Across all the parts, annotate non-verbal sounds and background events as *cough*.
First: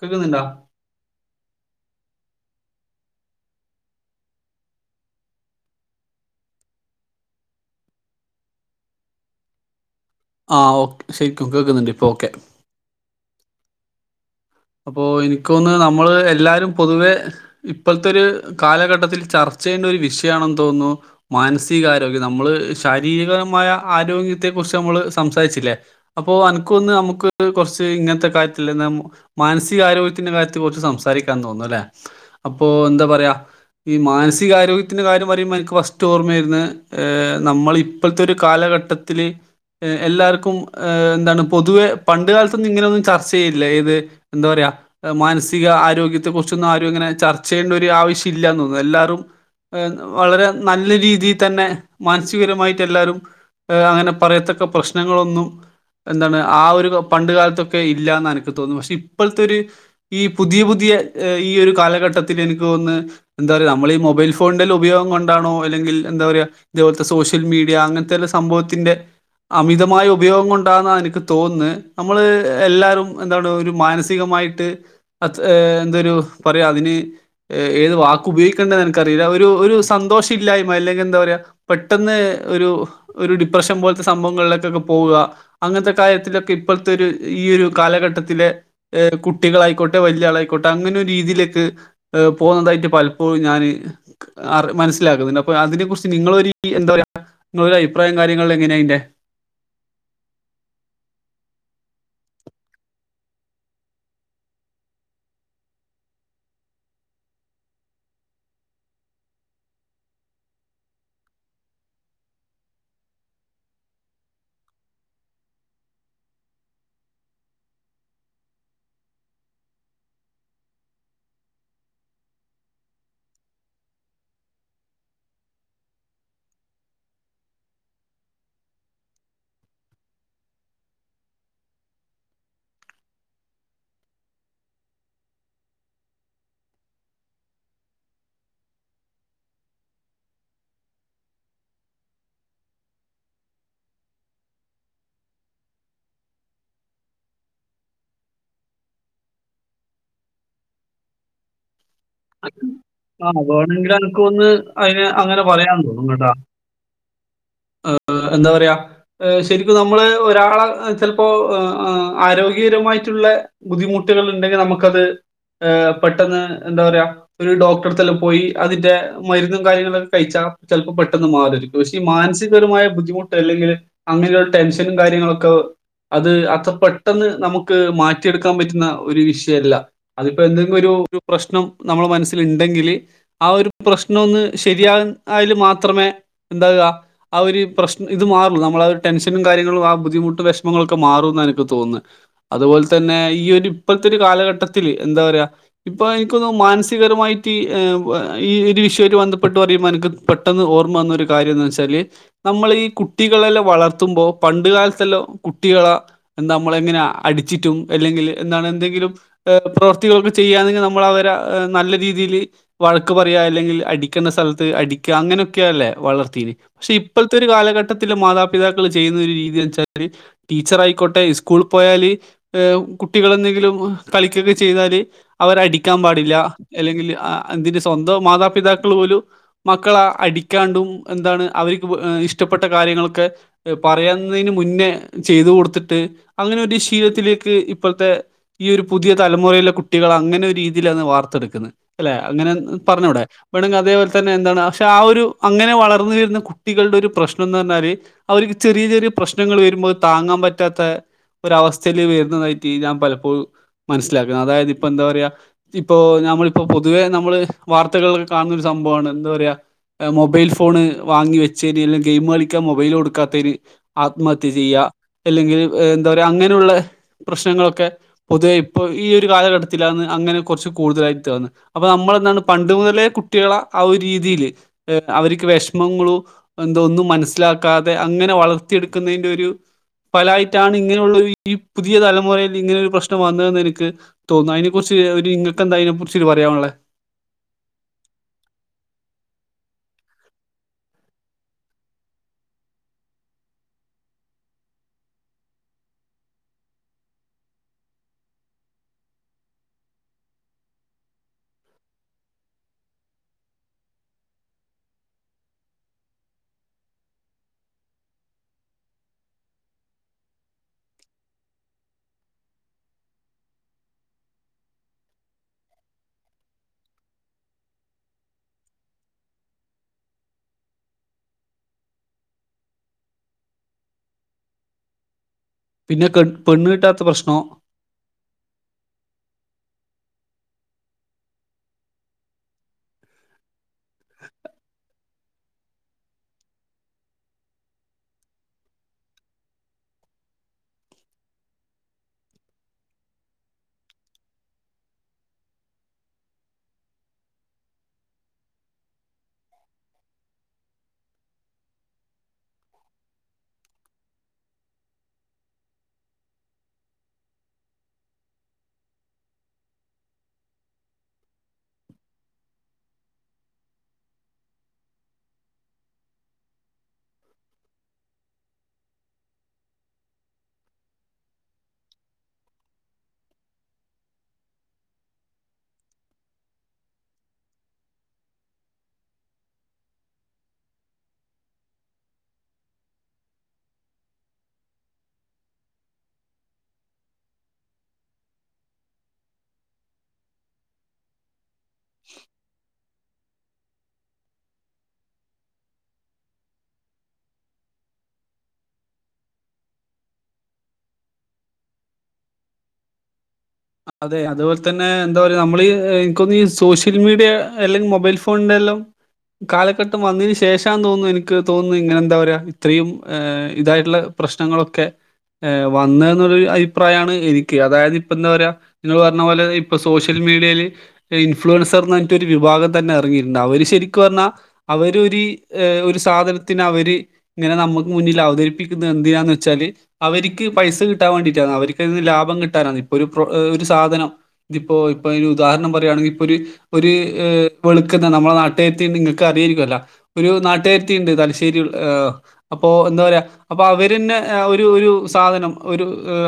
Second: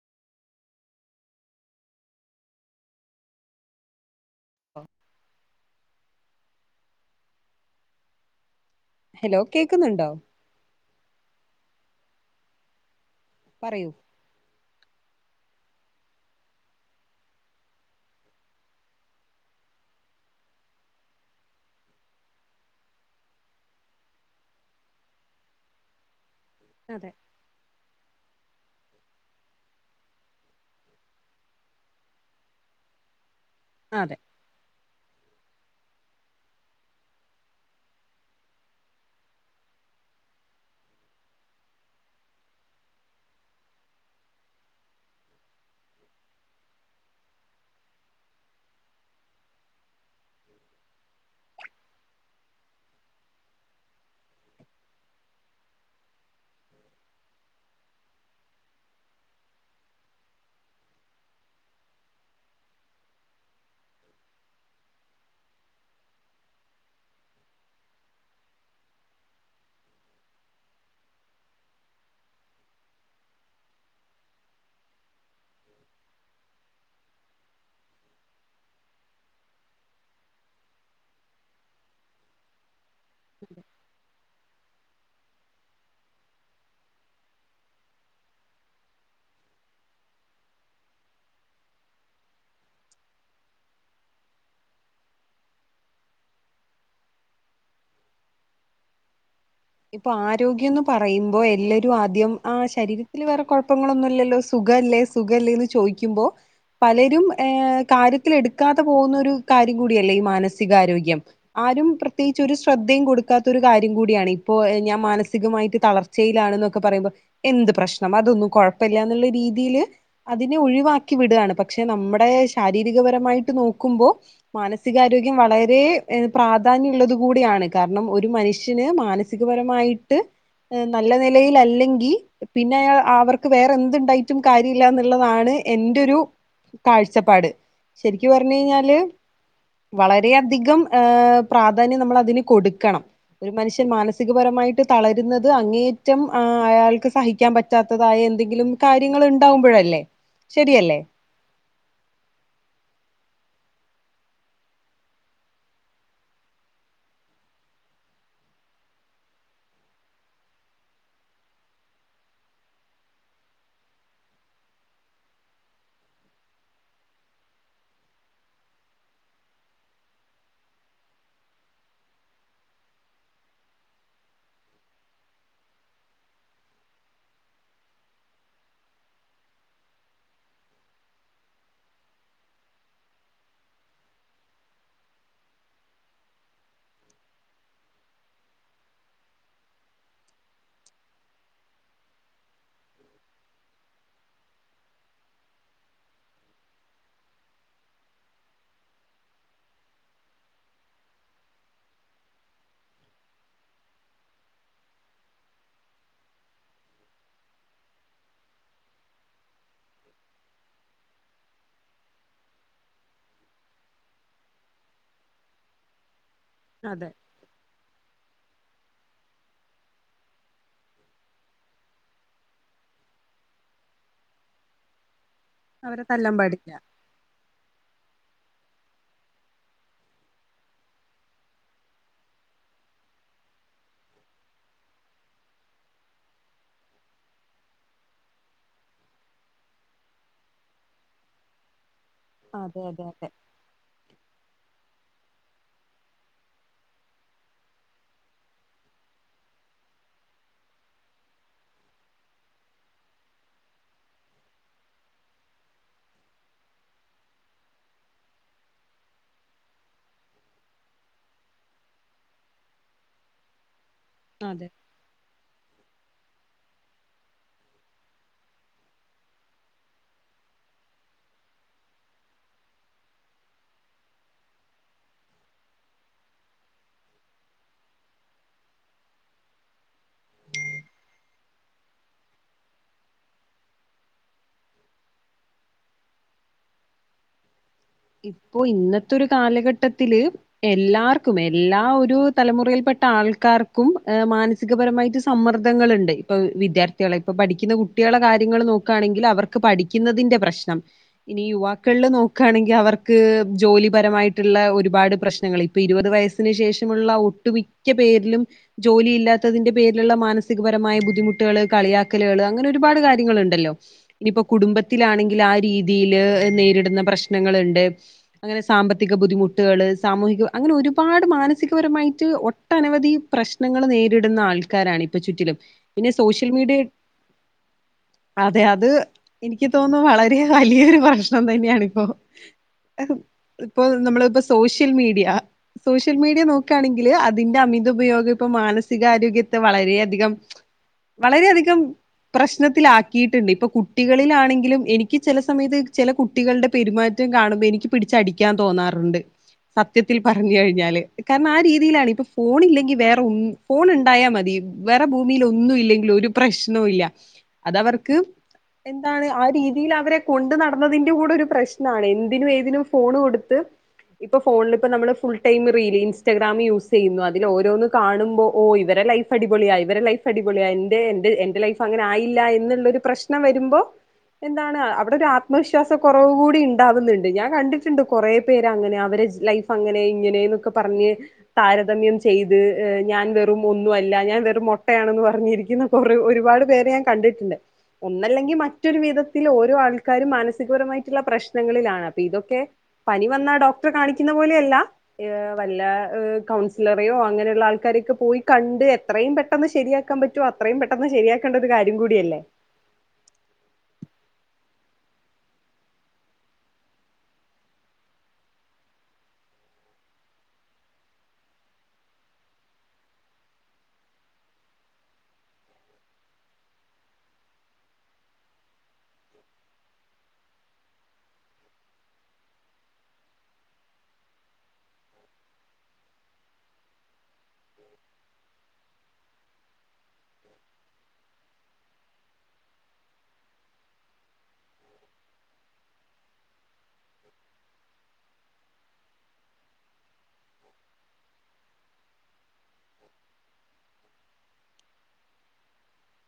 കേക്കുന്നുണ്ടാ പ ഹലോ കേക്കുന്നുണ്ടോ. ആ ഓ ശരിക്കും കേക്കുന്നുണ്ട് ഇപ്പൊ ഓക്കെ. പറയൂ അപ്പോൾ എനിക്ക് തോന്നി നമ്മള് എല്ലാരും പൊതുവെ ഇപ്പോഴത്തെ ഒരു കാലഘട്ടത്തിൽ ചർച്ച ചെയാ ഇത് വിഷയണെന്ന് തോന്നുന്നു മാനസികാരോഗ്യം നമ്മള് ശാരീരികമായ ആരോഗ്യത്തെ കുറിച്ച് നമ്മള്. നമ്മള് സംസാരിച്ചില്ലേ അപ്പൊ അനക്കൊന്ന് അതെ നമുക്ക് ഒരു കൊറച്ച് ഇങ്ങനത്തെ കാര്യത്തിൽ നമ്മ മാനസികാരരോഗ്യത്തിന്റെ കാര്യത്തെ കുറച്ച് സംസാരിക്കാന്ന് തോന്നുന്നു അല്ലെ അപ്പൊ എന്താ പറയാ ഈ അതെ മാനസികാരോഗ്യത്തിന്റെ കാര്യം പറയുമ്പോ എനിക്ക് ഫസ്റ്റ് ഓർമ്മവരുന്നേ ഏ നമ്മളിപ്പത്തെ ഒരു കാലഘട്ടത്തില് എ എല്ലാർക്കും ഏ എന്താണ് പൊതുവെ പണ്ട് കാലത്തൊന്നും ഇങ്ങനെയൊന്നും ചർച്ച ചെയ്യില്ല ഏത് എന്താ പറയാ മാനസിക ആരോഗ്യത്തെ കുറിച്ചൊന്നും ആരും ഇങ്ങനെ ചർച്ച ചെയ്യേണ്ട ഒരു ആവശ്യം ഇല്ലന്ന് തോന്നുന്നു എല്ലാരും ഏ വളരെ നല്ല രീതിയി തന്നെ മാനസികപരമായിട്ട് എല്ലാരും എ അങ്ങനെ പറയത്തക്ക പ്രശ്നങ്ങളൊന്നും എന്താണ് ആ ഒരു പണ്ട് കാലത്തൊക്കെ ഇല്ലാന്ന എനിക്ക് തോന്നുന്നെ പക്ഷെ ഇ ഇപ്പോളത്തെ ഒരു ഈ പുതിയ പുതിയ ഈ ഒരു കാലഘട്ടത്തിലെനിക്ക് തോന്നുന്നേ എന്താ പറയുക നമ്മളീ മൊ ബൈൽ ഫോണിന്റെ എല്ലാ ഉപയോഗം കൊണ്ടാണോ അല്ലെങ്കിൽ എന്താ പറയ ഇതേപോലത്തെ സോഷ്യൽ മീഡിയ അങ്ങനത്തെയുള്ള സംഭവത്തിന്റെ അമിതമായ ഉപയോഗം കൊണ്ടാന്നാ എനിക്ക് തോന്നുന്നെ നമ്മള് എല്ലാരും എന്താണ് ഒരു മാന സികമായിട്ട് അത് എന്തൊരു പറയാ അതിന് എ ഏത് വാക്ക് ഉപയോഗിക്കേണ്ടെന്നെനക്കറി *unintelligible* ഒരു ഒരു സന്തോഷ ഇല്ലായ്മ അല്ലെങ്കിൽ എന്താ പറയാ പെട്ടെന്ന് ഒരു ഒരു ഡിപ്രഷൻ പോലത്തെ സംഭവങ്ങളിലൊ ക്കെ പോവാ. അങ്ങൻത്തെ കാര്യത്തിലൊക്കെ ഇപ്പൾത്തൊര് ഈ ഒരു കാലഘട്ടത്തിലെ ഏഹ് കുട്ടികളായിക്കോട്ടെ വലിയ ആളായിക്കോട്ടെ അങ്ങനെ ഒരു രീതിയിലേക്ക് ഏഹ് പോകുന്നതായിട്ട് പലപ്പോഴും ഞാന് അറ് മനസ്സിലാക്കുന്നുണ്ട്. അപ്പൊ അതിനെ കുറിച്ച് നിങ്ങള് ഒര് എന്താ പറയാ നിങ്ങള് ഒര് അഭിപ്രായും കാര്യങ്ങളിലും എങ്ങനെ ൻ്റെ ഇപ്പൊ ആരോഗ്യം ന്ന് പറയുമ്പോ എല്ലരും ആദ്യം ആ ശരീരത്തിൽ വേറെ കുഴപ്പങ്ങളൊന്നുല്ലല്ലോ സു ഖല്ലേ സുഖല്ലേന്ന് ചോയിക്കുമ്പോ പലരും ഏഹ് കാര്യത്തിൽ എടുക്കാതെ പോകുന്ന ഒരു കാര്യം കൂടിയല്ലേ ഈ മാനസികാരോഗ്യം. ആരും പ്രത്യേകിച്ച് ഒരു ശ്രദ്ധയും കൊടുക്കാത്ത ഒരു കാര്യം കൂടിയാണ്. ഇ പ്പൊ ഞാൻ മാനസികമായിട്ട് തളർച്ചയിലാണ് ന്നൊക്കെ പറയുമ്പം എന്ത് പ്രശ്നം അതൊന്നും കൊഴപ്പല്ലാന്നുള്ള രീ തിയില് അതിനെ ഒഴിവാക്കി വിടാണ്. പക്ഷെ നമ്മടെ ശാരീരികപരമായിട്ട് നോക്കുമ്പോ മാനസികാരോഗ്യം വളരെ പ്രാധാന്യം ഉള്ളത് കൂടിയാണ്. കാരണം ഒരു മനുഷ്യന് മാന സ്സികപരമായിട്ട് ഏഹ് നല്ല നിലയിലല്ലെങ്കി പിന്നെ അയാ അവർക്ക് വേറെ എന്തുണ്ടായിട്ടും കാര്യല്ലാന്നുള്ളതാണ് എൻ്റൊരു കാഴ്ചപ്പാട്. ശരിക്കു പറഞ്ഞു കഴിഞ്ഞാല് വളരെയധികം ഏഹ് പ്രാധാന്യം നമ്മൾ അതിന് കൊടുക്കണം. ഒരു മനുഷ്യൻ മാന സ്സികപരമായിട്ട് തളരുന്നത് അങ്ങേയറ്റം അയാൾക്ക് സഹിക്കാൻ പറ്റാത്തതായ എന്തെങ്കിലും കാര്യങ്ങ ള്ണ്ടാവുമ്പഴല്ലേ. ശരിയല്ലേ? *unintelligible* ആഹ് വേണങ്കില് അൻക്കൊന്ന് അയിനെ അങ്ങനെ പറയാൻ തോന്നും കേട്ടാ. *unintelligible* *unintelligible* എന്താ പറയാ ശരിക്കും നമ്മള് ഒരാളെ ചിലപ്പോ എ ഏഹ് ആരോഗ്യകരമായിട്ടു ള്ളെ ബുദ്ധിമുട്ടുകള് ഉണ്ടെങ്കിൽ നമുക്കത് പെട്ടെന്ന് എന്താ പറ്യാ ഒരു ഡോക്ടർത്തെല്ലാം പോയി അതിന്റെ മരുന്നും കാര്യങ്ങളൊക്കെ കഴിച്ചാ ചെലപ്പം പെട്ടെന്ന് മാറൂ ആരിക്കും. പക്ഷെ ഇ മ മാനസികപരമായ ബുദ്ധിമുട്ട് അല്ലെങ്കില് അങ്ങനെയുള്ള ടെൻഷനും കാര്യങ്ങളൊക്കെ അത് അത്ര പെട്ടെന്ന് നമുക്ക് മാറ്റിയെടുക്കാൻ പറ്റുന്ന ഒരു വിഷയല്ല അതിപ്പോ എന്തെങ്കിലും ഒരു ഒരു പ്രശ്നം നമ്മളേ മനസ്സില് ഇണ്ടെങ്കില് ആ ഒരു പ്രശ്നം ഒന്ന് ശരിയാക് ആയാൽ മാത്രമേ എ ന്താ ആ ഒരു പ്രശ് ഇത് മാറൂ നമ്മളെ ഒരു ടെൻഷനും കാര്യങ്ങളും ആ ബുദ്ധിമുട്ട് വിഷമങ്ങളോക്കെ മാറുന്ന എനിക്ക് തോ ന്നെ അതുപോലെ തന്നെ ഈ ഒരു ഇപ്പത്തൊരു കാലഘട്ടത്തില് എന്താ പറയാ ഇപ്പോ എനിക്ക് തോന്നു മാനസികപരമായിട്ട് ഈ ഒരു വിഷയമായിട്ട് ബന്ധപ്പെട്ട് പറയുമ്പോ എനിക്ക് പെട്ടെന്ന് ഓർമ്മ വന്ന ഒരു കാര്യ ന്താന്ന് വച്ചാല് നമ്മളി കുട്ടികളെല്ലാം വളർത്തുമ്പോ പണ്ട് കാലത്തെല്ലാം കുട്ടികള നമ്മള് എങ്ങനെ അടിച്ചിട്ടും അല്ലെങ്കില് എന്താണ് എന്തെങ്കിലും പ്രവർത്തികളൊക്കെ ചെയാണെങ്കി നമ്മളവരെ നല്ല രീതില് വഴക്ക് പറയാ അല്ലെങ്കിൽ അടിക്കണ്ട സ്ഥലത്ത് അടിക്കാ അങ്ങനെയൊക്കെയല്ലേ വളർ ത്തിനി പഷേ അതെ ഇപ്പൽത്തൊരു കാലഘട്ടത്തില് മാതാ പിതാക്കള്‌ ചെയ്യുന്ന രീതിച്ചാല് ടീച്ചറായിക്കോട്ടെ ഇസ്കൂള് പോയാല് ഏഹ് കുട്ടികളെന്ന് ങ്കിലും കളിക്കുക്കൊ ചെയ്താല് അവരെ അടിക്കാൻ പാടില്ല അല്ലെങ്കില് ആഹ് സ്വന്തം മാതാപിതാക്കളു പോലും മക്കളെ അടിക്കാണ്ടു എന്താണ് അവര് ഇഷ്ടപ്പെട്ട ക ര്യങ്ങളൊക്ക പറയുന്നേന് മുന്നേ ചെയ്ത് കൊടുത്തിട്ട് അങ്ങനെ ഒരു ശീലത്തിലക്ക് ലത്തെ ഈ ഒരു പുതിയ തലമുറയിലെ കുട്ടികൾ അങ്ങനെ ഒരു രി തിയിലാണ് വാർത്തെടുക്കുന്നേ അല്ലെ അങ്ങനെ അതെ അതെ പറഞ്ഞുടെ അതെ വേണമെങ്കിൽ അതേപോലെ തന്നെ എന്താണ് പക്ഷെ ആ ഒരു അങ്ങനെ വളർന്നു വരുന്ന കുട്ടികളുടെ ഒരു പ്രശ്നം എന്ന് പറഞ്ഞാല് അവർക്ക് ചെറിയ ചെറിയ പ്രശ്നങ്ങൾ വരുമ്പോൾ താ ങ്ങാൻ പറ്റാത്ത ഒര് അവസ്ഥയില് വെരുന്നതായിട്ട് ഞാൻ പലപ്പോഴും മനസ്സിലാക്കുന്നു അതായത് ഇപ്പൊ എന്താ പറയാ ഇപ്പൊ ഞമ്മളിപ്പോ പൊതുവേ നമ്മള് വാർത്തകളൊക്കെ കാണുന്നൊ ഒരു സംഭവമാണ് എന്താ പറയാ മൊബൈൽ ഫോണ് വാങ്ങി വെച്ചെന് അല്ലെ ഗെയിം കളിക്കാൻ മൊബൈൽ കൊടുക്കാതേന് ആത്മഹത്യ അതെ ചെയ്യുക അല്ലെങ്കിൽ എന്താ പറയുക അങ്ങനെയുള്ള പ്രശ്നങ്ങളൊക്കെ പൊതുവേ ഇപ്പോൾ ഈ ഒരു കാലഘട്ടത്തിലാന്ന് അങ്ങനെ കൊറച്ച് കൂടുതലായിട്ടാണ് അപ്പൊ നമ്മൾന്താണ് പണ്ട് മുതല്ലേ കുട്ടികളെ ആ ഒരു രീതില് അവർ വിഷമങ്ങളോ എന്തൊന്നും മനസ്സിലാക്കാതെ അങ്ങനെ വളർത്തിയെടുക്കുന്നതിന്റെ ഒരു പലായിട്ടാണ് ഇങ്ങനെയുള്ള ഈ പുതിയ തലമുറയില് ഇങ്ങനെ ഒരു പ്രശ്നം വന്നതെന്ന് എനിക്ക് തോന്നുന്നു അതിനെ കുറിച്ച് നിങ്ങക്ക് എന്താ അതിനെ പിറിച്ചിട്ട് പറയാനുള്ളെ ഇപ്പോൊ ഇന്നത്തെ ഒരു കാലഘട്ടത്തില് എല്ലാർക്കും എല്ലാ ഒരു തലമുറയിൽ പട്ട ആൾക്കാർക്കും മാനസികപരമായിട്ട് സമ്മർദ്ദങ്ങളൾുണ്ട് ഇപ്പൊ വിദ്യാർത്ഥികള ഇപ്പ പഠിക്കുന്ന കു കുട്ടികളെ കാര്യങ്ങൾ നോക്കുകയാണെങ്കിൽ അവർക്ക് പഠിക്കുന്നതിന്റെ പ്രശ്നം ഇനി യുവാക്കളിൽ നോക്കയാണെങ്കിൽ അവർക്ക് ജോലിപരമായിട്ടുള്ള ഒരുപാട് പ്രശ്നങ്ങൾ ഇപ്പൊ ഇരുപത് വയസ്സിന് ശേഷമുള്ള ഒട്ടുമിക്ക മ പേരിലും ജോലിയില്ലാത്തതിന്റെ പേരിലുള്ള മാനസികപരമായ ബുദ്ധിമുട്ടുകള് കളിയാക്കലുകൾ അങ്ങനെ ഒരുപാട് കാര്യങ്ങളുണ്ടല്ലോ ഇനിപ്പോ കുടുംബത്തിലാണെങ്കിൽ ആ രീതിയിൽ നേരിടുന്ന പ്രശ്ന പ്ര്നങ്ങളുണ്ട് അങ്ങനെ സാമ്പത്തിക ബുദ്ധിമുട്ടുകൾ സാമൂഹിക അങ്ങനെ ഒരുപാട് മാനസികപരമായിട്ട് ഒട്ടനവധി പ്രശ്നങ്ങൾ നേരിടുന്ന ആൾക്കാരാണ് ഇപ്പൊ ചുറ്റില പിന്നെ കെ സോഷ്യൽ പെണ്ണ് മീഡിയ കിട്ടാത്ത പ്രശ്നം അതെ അത് എനിക്ക് എനിക്ക് തോന്നുന്നു വളരെ വലിയൊരു പ്രശ്നം തന്നെയാണ ഇപ്പോൊ ഇപ്പൊ നമ്മള ഇപ്പോ സോഷ്യൽ മീഡിയ സോഷ്യൽ മീഡിയ നോക്കുകയാണെങ്കില് അതിന്റെ അമിത ഉപയോഗം ഇപ്പൊ മാനസികാരോഗ്യത്തെ വളരെയധികം വളരെയധികം പ്രശ്നത്തിലാക്കിയിട്ടുണ്ട് ഇപ്പൊ കുട്ടികളിലാണെങ്കിലും എനിക്ക് ചില സമയത്ത് ചില കുട്ടികളുടെ പെരുമാറ്റ ചറ്റും കാണുമ്പോ എനിക്ക് പിടിച്ചടിക്കാൻ തോന്നാറുണ്ട് സത്യത്തിൽ പറഞ്ഞു കഴിഞ്ഞാല് കാരണം ആ രീതിയിലാണ് ഇപ്പ ഫോൺ ഇല്ലെങ്കിൽ വേറെ ഫോൺ ഉണ്ടായാൽ മതി വേറെ ഭൂമിൽ ഒന്നും ഇല്ലെങ്കിൽ ഒരു പ്രശ്നവും ഇല്ല അതവർക്ക് എന്താണ് ആ രീതിയിൽ അവരെ കൊണ്ടു നടന്നതിന്റെ കൂടെ ഒരു പ്രശ്നം ാണ് എന്തിനും ഏതിനും ഫോണ് കൊടുത്ത് ഇപ്പൊ ഫോണിൽ ഇപ്പ നമ്മള് full time reel Instagram use ചെയ്യുന്നു അതിൽ ഓരോന്ന് കാണുമ്പോ ഓ ഇവ ടെ ലൈഫ് അടിപൊളിയാ ഇവടെ ലൈഫ് അടിപൊളിയ എ എ എന്റെ ലൈഫ് അങ്ങനെ ആയില്ല എന്നുള്ളരു പ്രശ്നം വരുമ്പോ എന്താണ് അവിടെ ഒരു ആത്മവിശ്വാസം കുറവ കൂടി ഉണ്ട് ഉണ്ടണ്ട് ഞാൻ കണ്ടിട്ടുണ്ട് കൊറ പേങ്ങനെ അവ ലൈഫ് അങ്ങനെ ഇങ്ങനെൊക്കെ പറഞ്ഞ് താരതമം ചെയ്ത് ഞാൻ വെറും ഒന്നുംല്ല ഞാൻ വെറ മുട്ടയാണെന്ന് പറഞ്ഞിരിക്കുന്ന ഒരുപാട് കണ്ടിട്ടുണ്ട് ഒന്നല്ലെങ്കിൽ മറ്റൊരു വിധത്തിൽ ഓരോ ആൾക്കാരും മാനസികപരമായിട്ടുള്ള പ്രശ്ന ങ്ങളിലാണ് അപ്പൊ ഇതൊക്കെ പനി വന്ന ഡോക്ടർ കാണിക്കുന്ന പോലെയ അല്ല വല്ല കൗൺസിലറെയോ അങ്ങനെയുള്ളള്ള ആൾക്കാര പോയി കണ്ട് എത്രയും പെട്ടെന്ന് ശെരിയാക്കാൻ പറ്റോ അത്രയും പെട്ടെന്ന് ശരിയാക്കേണ്ട ഒരു കാര്യം കൂടിയല്ലേ *inaudible* അതെ അതുപോലെ തന്നെ എന്താ പറയാ നമ്മൾ എനിക്കൊന്നഈ സോഷ്യൽ മീഡിയ അല്ലെങ്കിൽ മൊബൈൽ ഫോണിന്റെ ഹലോ കാലഘട്ടം വന്നതിന് ശേഷാ തോന്നുന്നു എനിക്ക് തോന്നുന്നു ഇങ്ങനെ എന്താ പറയാ ഇത്രയും ് ഇതായിട്ടുള്ള പ്രശ്നങ്ങളൊക്കെ വന്ന എന്നൊരു അഭിപ്രായമാണ് എനിക്ക് അതായത് ഇപ്പോ എന്താ പറയുക നിങ്ങൾ പറഞ്ഞ പോലെ ഇപ്പൊ സോഷ്യൽ മീഡിയയിൽ ഇൻഫ്ലുവൻസർ എന്ന്ഞ്ഞട്ട ഒരു വിഭാഗം തന്നെ ഇറങ്ങിയിട്ടുണ്ടാവ അവ ശരിക്കും പറഞ്ഞാൽ അവരൊ ഒരു സാധനത്തിന് അവര് ഇങ്ങനെ നമുക്ക് മുന്നിൽ അവതരിപ്പ ുന്നത് എന്തിനാന്ന് വെച്ചാല് അവർക്ക് പൈസ കിട്ടാൻ വേണ്ടിട്ട അവർക്ക് ലാഭം കിട്ടാന ഇൊ ഒരു ഒരു സാധനം ഇതിപ്പോ ഇപ്പൊ ഉദാഹരണം പറയുകയാണെങ്കിൽ ഇപ്പൊ ഒരു വെളുക്ക് നമ്മളെ നാട്ടുക നിങ്ങക്ക് അറരിക്കല്ല ഒരു നാട്ടുകത്തിണ്ട് തലശ്ശേരി അപ്പോ എാ അ അവ സാധം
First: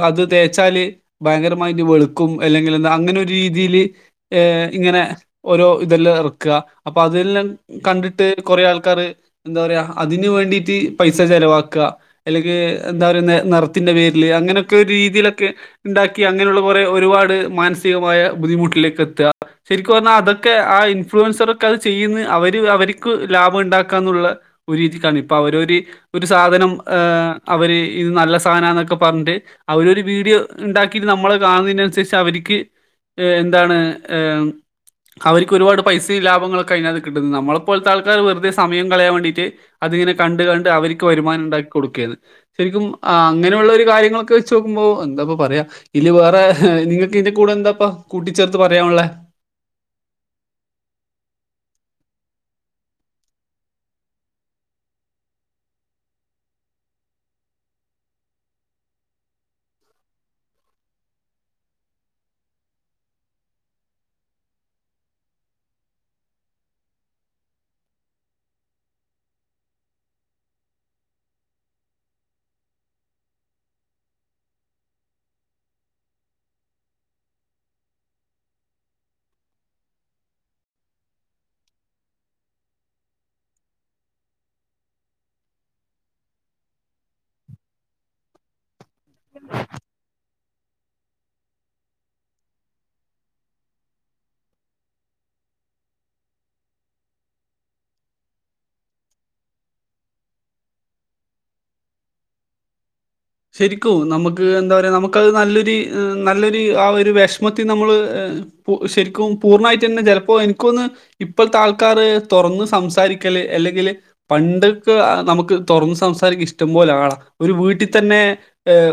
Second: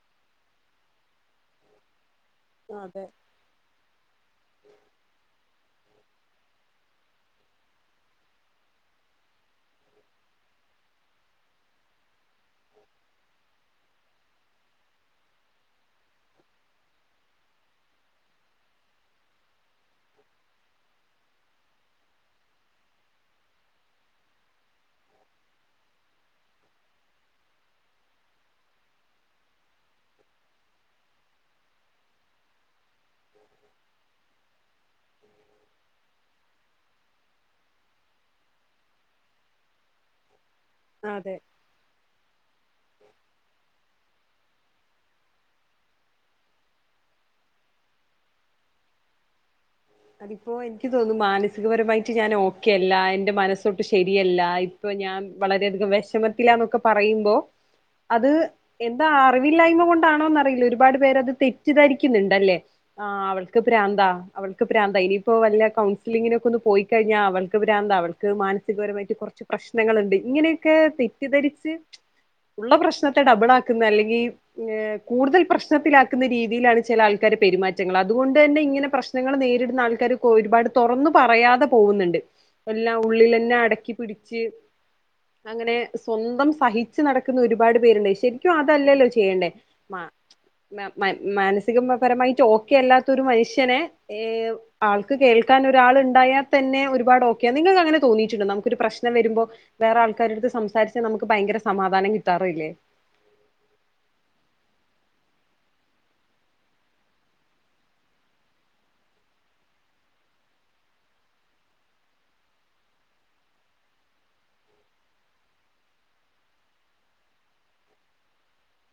അത് തേച്ചാല് ഭയങ്ക വെളുക്കും അല്ലെങ്കിൽന്താ അതെ അങ്ങനെ ഒരു രീതിയിൽ ഇങ്ങനെ ഓരോ ഇതെല്ലാം ഇറക്കുക അപ്പൊ അതെല്ലാം കണ്ടിട്ട് കുറെേ ആൾക്കാാര് എന്താ പറയാ അതിനന് വേണ്ടിട്ട് പൈസ ചെിലവാക്ക അല്ലെങ്കിൽ എന്താ പറയ നിറത്തിന്റെ പേരില് അങ്ങനെയൊക്കെ രീതിയിലൊക്കെ ഉണ്ടി അങ്ങനെയുള്ള കു ഒരുപാട് മാനസികമായ ബുദ്ധിമുട്ടിലേക്ക് എത്തുക ശരിക്കും പറഞ്ഞാൽ അതൊക്കെ ആ് ഫ്ലൻസർ ഒക്കെ അത് ചെയ്യുന്ന അവര് അവർക്ക് ലാഭം ഉണ്ടാക്കാന്നുള്ള ഒരു രീതിക്കാണ് ഇപ്പോൊ അവരരു ഒരു സാധനം അവര് ഇത് നല്ല സാധന എന്നൊക്കെ പറഞ്ഞിട്ട് അവര ഒരു വീഡിയോ ഉണ്ടാക്കി നമ്മള് കാണുന്നതിനനുസരിച്ച് അവർക്ക് എന്താണ് അവർക്ക്ൊ ഒരുപാട് പൈസയും ലാഭങ്ങളൊക്കെ കഴക കിട്ടുന്നത് നമ്മളെപ്പോലത്തെ ആൾക്കർ വെറുതെ സയ കളയാൻ വേണ്ടീട്ട് അതിങ്ങനെ കണ്ട കണ്ടണ്ട് അവക്ക് അതെ വരുമാനം ഉണ്ടാക്കി കൊടുക്കത് ശരിക്കും അങ്ങനെയുള്ള ഒരു കാര്യ നിങ്ങളൊക്കെ വെച്ച് നോക്കുമ്പോ എന്താ പറയാ ഇല് വേറെ നിങ്ങക്ക്ിന്റെ കൂടെ എന്താപ്പ കൂട്ടിച്ചേർത്ത് പറയാംുള്ളെ അതിപ്പോൊ എനിക്ക് തോന്നുന്നു മാനസികപരമായിട്ട് ഞാൻ ഓക്കെ അല്ല എന്റെ മനസ്സോട്ട് ശരിയല്ല ഇപ്പ ഞാൻ വളരെയധികം വിഷമത്തിലാന്നൊക്കെ പറയുമ്പോ അത് എന്താ അറിവില്ലായ്മ കൊണ്ടാണോന്ന് അറിയില്ല ഒരുപാട് പേരത് തെറ്റിദ്ധരിക്കുന്നുണ്ടല്ലേ ആഹ് അവൾക്ക് ഭ്രാന്താ പ്രാന്ത ഇനിയിപ്പോൾ വല്ല കൗൺസിലിങ്ങിനൊക്കെ ഒന്ന് പോയി കഴിഞ്ഞാൽ അവൾക്ക് പ്രാന്ത അവൾക്ക് മാനസികപരമായിട്ട് കുറ പ്രശ്നങ്ങളുണ്ട് ഇങ്ങനെയൊക്കെ തെറ്റിദ്ധരിച്ച് ഉള്ള പ്രശ്നത്തെ ഡബിൾ ആാക്കുന്ന അല്ലെങ്കിൽ കൂടുതൽ പ്രശ്നത്തിലാക്കുന്ന രീതിയിലാണ് ചില ആൾക്കാ പെരുമാറ്റങ്ങൾ അുകൊണ്ട് തന്നെങ്ങനെ പ്രശ്നം പ്രശ്നങ്ങൾ നേരിടുന്ന ആൾക്കാർ ഒരുപാട് തുറന്നു പറയാതെ പോകുന്നുണ്ട് എല്ലാം ഉള്ളിൽന്നെ അടക്കി പിിടിച്ച് അങ്ങനെ സ്വന്തം സഹിച്ചു നടക്കുന്ന ഒരുപാട് പേരുണ്ട് ശരിക്കും അതല്ലല്ലോ ചെയ്യണ്ടേ മാ മാനസികപരമായിട്ട് ഓക്കെ അല്ലാത്തരു മനുഷ്യനെ ഏഹ ആൾക്ക് കേൾക്കാൻ ഒരാൾ ഉണ്ടായാൽ തന്നെ ഒരുപാട് ഓക്കെയ നിങ്ങൾക്ക് അങ്ങനെ തോന്നിയിട്ടുണ്ട് നമുക്കൊരു പ്രശ്നം പ്ര്നം വരുമ്പോ വേറെ ആൾക്കാര അടുത്ത് സംസാരിച്ച് നമുക്ക് ഭയങ്കര സമാധാനം കിട്ടാറുല്ലേ ശരിക്കും നമുക്ക് എന്താ പറയാ നമുക്ക്ത് നല്ലൊരു നല്ലൊരു ആ ഒരു വിഷമത്തി നമ്മൾ ശരിക്കും പൂർണ്ണമായിട്ട് തന്നെ ചിലപ്പോ എനിക്കൊ ഇപ്പോഴത്തെ ആൾക്കാർ തുറന്ന് സംസാരിക്ക അല്ലെങ്കിൽ പണ്ടൊക്ക നമുക്ക് തുറന്ന് സംസാരിക്ക ഇഷ്ടം പോല ഒരു വീട്ടിൽ തന്നെ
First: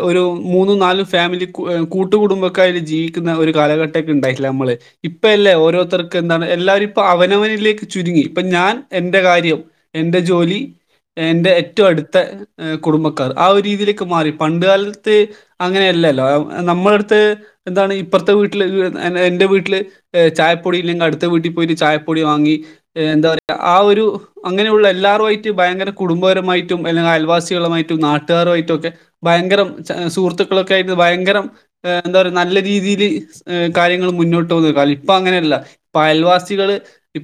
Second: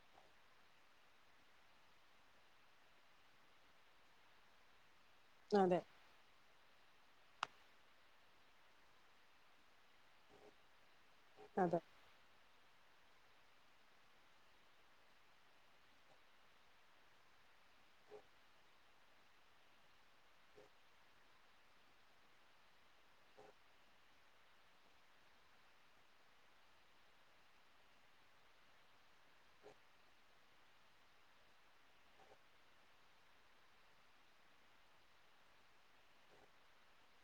ഒരു മൂന്നും നാലല് ഫാമിലി കൂട്ടുകടബക്കെ അൽ ജീവിക്കുന്ന ഒരു കാലഘട്ടം ഉണ്ടായി നമ്മള് ഇപ്പ അല്ലേ അതെ ഓരോരുർക്ക് എന്താണ് എല്ലാവരും ഇപ്പൊ അവനവനിലേക്ക് ചുരുങ്ങി ഇപ്പൊ ഞാൻ എൻറെ കാര്യം എന്റെ ജോലി എന്റെ ഏറ്റവും അടുത്ത കുടുംബക്കാർ ആ ഒരു രീതിയിലേ മാ പണ്ട് കാലത്ത് അങ്ങനെയ അല്ലല്ലോ നമ്മള അടുത്ത് എന്താണ് ഇപ്പറത്തെ വീട്ടില് എന്റെ വീട്ടില് ചായപ്പൊടി ഇല്ലെങ്കിൽ അടുത്ത വീട്ടിൽ പോയി ചായപ്പൊടി വാങ്ങി എന്താ പറയാ ആ ഒരു ഒരു അങ്ങനെയുള്ള എല്ലാവരുമായിട്ട് ഭയങ്കര കുടുംബപരമായിട്ടും അല്ലെങ്കിൽ അയൽവാസികളുമായിട്ടും നാട്ടുകാരുമായിട്ടും ഒക്കെ ഭയങ്കരം സുഹൃത്തുക്കളൊക്കെ ആയിട്ട് ഭയങ്കര എന്താ പറ നല്ല രീതിയിൽ കാര്യ മോട്ട് ഇപ്പ അങ്ങനെയല്ല അയൽവാസികൾ ഇ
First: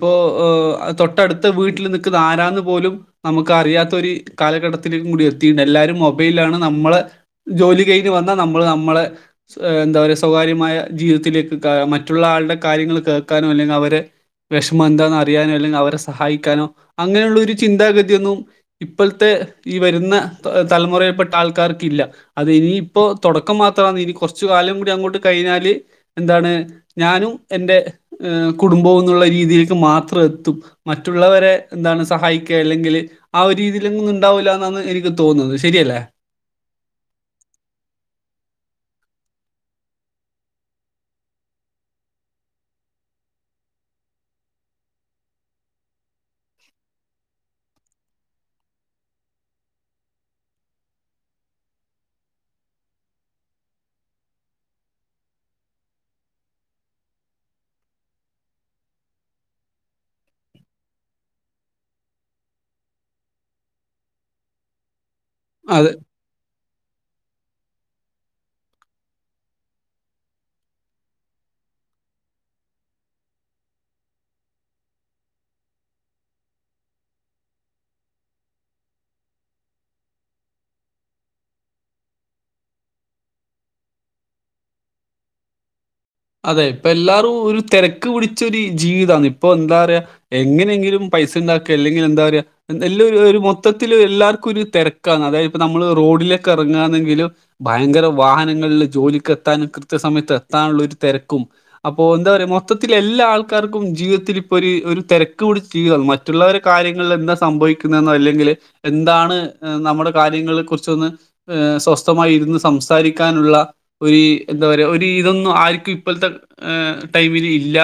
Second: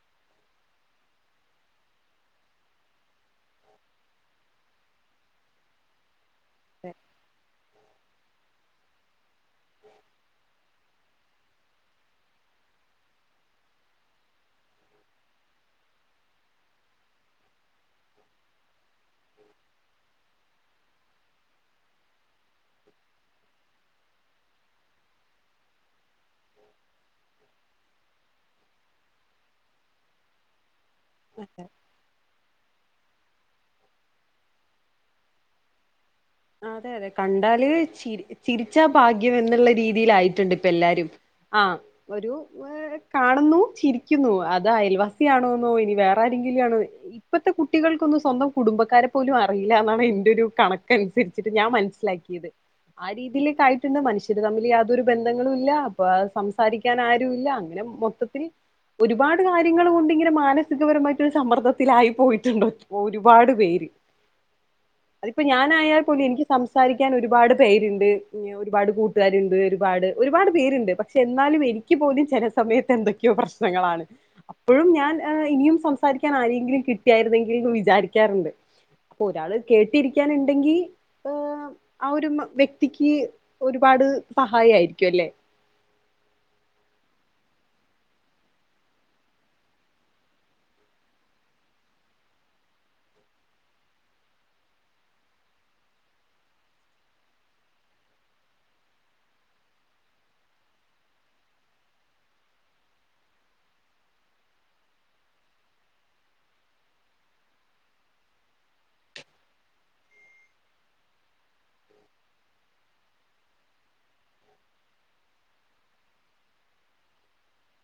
തൊട്ടടുത്ത വീട് വീട്ടിൽ നിുന്ന ആരാാന്ന് പോലും നമുക്ക് അറിയാത്ത ഒരു കാലഘട്ടത്തിലേക്കും കൂടി എത്തിയിട്ടുണ്ട് എല്ലാവരും മൊബൈലാണ് നമ്മള് ജോലി കഴിഞ്ഞഞ് വന്നാൽ നമ്മൾ നമ്മളെ എന്താ പറയുക സ്വകാര്യമായ ജീവിതത്തിലേക്ക് മറ്റുള്ള ആളുടെ കാര്യങ്ങൾ കേൾക്കാനോ അല്ലെങ്കിൽ അവരെ വിഷമം എന്താന്ന് അറിയാനോ അല്ലെങ്കിൽ അവരെ സഹായിക്കാനോ അങ്ങനെയുള്ള ഒരു ചിന്താഗതി ഒന്നും ഇപ്പോഴത്തെ ഈ വരുന്ന തലമുറയിൽപ്പെട്ട ആൾക്കാ ക്കാർക്കല്ല അത് ഇനിയിപ്പോൊ തുടക്കം മാത്രമാണ് ഇനി കുറച്ച കാലം കൂടി അങ്ങോട്ട് കഴിഞ്ഞാല് എന്താണ് ഞാനും എൻറെ കുടുംബവും എന്നുള്ള രീതിയിലേക്ക് മാത്രം എത്തും മറ്റുള്ളവരെ അതെ എന്താണ് സഹായിക്കുക അല്ലെങ്കിൽ ആ ഒരു രീതിലെന്നും ഉണ്ടാവൂല്ല എന്നാന്ന് എനിക്ക് തോന്നുന്നത് ശെരിയല്ലേ അതെ അതെ കണ്ടാല് ചി ചിരിച്ചാ ഭാഗ്യം എന്നുള്ള രീതിലായിട്ട്ണ്ട് ഇപ്പ എല്ലാരും ആഹ് ഒരു കാണുന്നു ചിരിക്കുന്നു അത് അയൽവാസി ആണോന്നോ ഇനി വേറെ ങ്കിലാണോ ഇപ്പത്തെ കുട്ടികൾക്കൊന്നും സ്വന്തം കുടുംബക്കാരെ പോലും അറിയില്ല എന്നാണ് എന്റെ ഒരു കണക്കനുസരി ച്ചിട്ട് ഞാൻ മനസ്സിലാക്കിയത് ആ രീതിയിലേക്കായിട്ടുണ്ട് മനുഷ്യര് തമ്മില് യാതൊരു ബന്ധങ്ങളും ഇല്ല അപ്പ സംസാരിക്കാൻ ആരു ഇല്ല അങ്ങനെ മൊത്തത്തിൽ ഒരുപാട് കാര്യങ്ങൾ കൊണ്ട് ഇങ്ങനെ മാനസികപരമായിട്ടൊരു സമ്മർദ്ദത്തിലായി പോയിട്ട്ണ്ട് ഒരുപാട് പേര് അതിപ്പോ അതെ ഞാനായൽ എനിക്ക് സംസാരിക്കാൻ ഒരുപാട് പേരുണ്ട് ഒരുപാട് കൂട്ടുകാരുണ്ട് ഒരുപാട് ഒരുപാട് പേരുണ്ട് പക്ഷേ എന്നാലും എനിക്ക് പോലും ചെല സമയത്ത് എന്തൊക്കെയോ പ്രശ്നങ്ങളാണ് അപ്പോഴും ഞാൻ ഇനിയും സംസാരിക്കാൻ രിക്കാൻ ആരെങ്കിലും കിട്ടിയാരുന്നെങ്കില്നു വിചാരിക്കാറുണ്ട് അപ്പൊ ഒരാള് കേട്ടിരിക്കാനുണ്ടെങ്കി ഏഹ് ആ ഒരു മാ വ്യക്തിക്ക് ഒരുപാട് സഹായായിരിക്കുഅല്ലെ അതെ ഇപ്പൊ എല്ലാരു ഒരു തെരക്ക് പിടിച്ചൊരു ജീവിതാണ് ഇപ്പൊ എന്താറയാ എങ്ങനെങ്കിലും പൈസ്‌ണ്ടാക്ക ആല്ലെങ്കില്ന്താ പറയഎന്ത് എല്ലാരുഒരു മൊത്തതില് എല്ലാർക്കൊര് തെരക്കാണ് അതായത് ഇപ്പ നമ്മള് റോ റോഡിലേക്കെറങ്ങന്നെങ്കിലും ഭയങ്കര വാഹനങ്ങളിൽ ജോലിക്ക് എത്താനും കൃത്യ സമയത്ത് എത്താഉള്ളൊരു തെരക്കും അപ്പോ എന്താ പറയാ മൊത്തത്തിൽ എല്ലാ ആൾക്കാർക്കും ജീവിതത്തിൽ ഇപ്പൊ ഒര് ഒരു തെരക്ക്പിടിച്ച ജീവിതാണ് മറ്റുള്ളവരു കാര്യങ്ങളിൽ എന്താ സംഭവിക്കുന്നെന്നോ അല്ലെങ്കിൽ എന്താണ് ഏഹ് നമ്മുടെ കാര്യങ്ങളെ കുറിചോ ന്ന് ഏഹ് സ്വസ്ഥമായി ഇരുന്ന് സംസാരിക്കാനുള്ള ഒരി എന്താ പറയ ഒരി ഇതൊന്നും ആര് ക്കിപ്പാത്തെ ഏഹ് ടൈമില് ഇല്ല.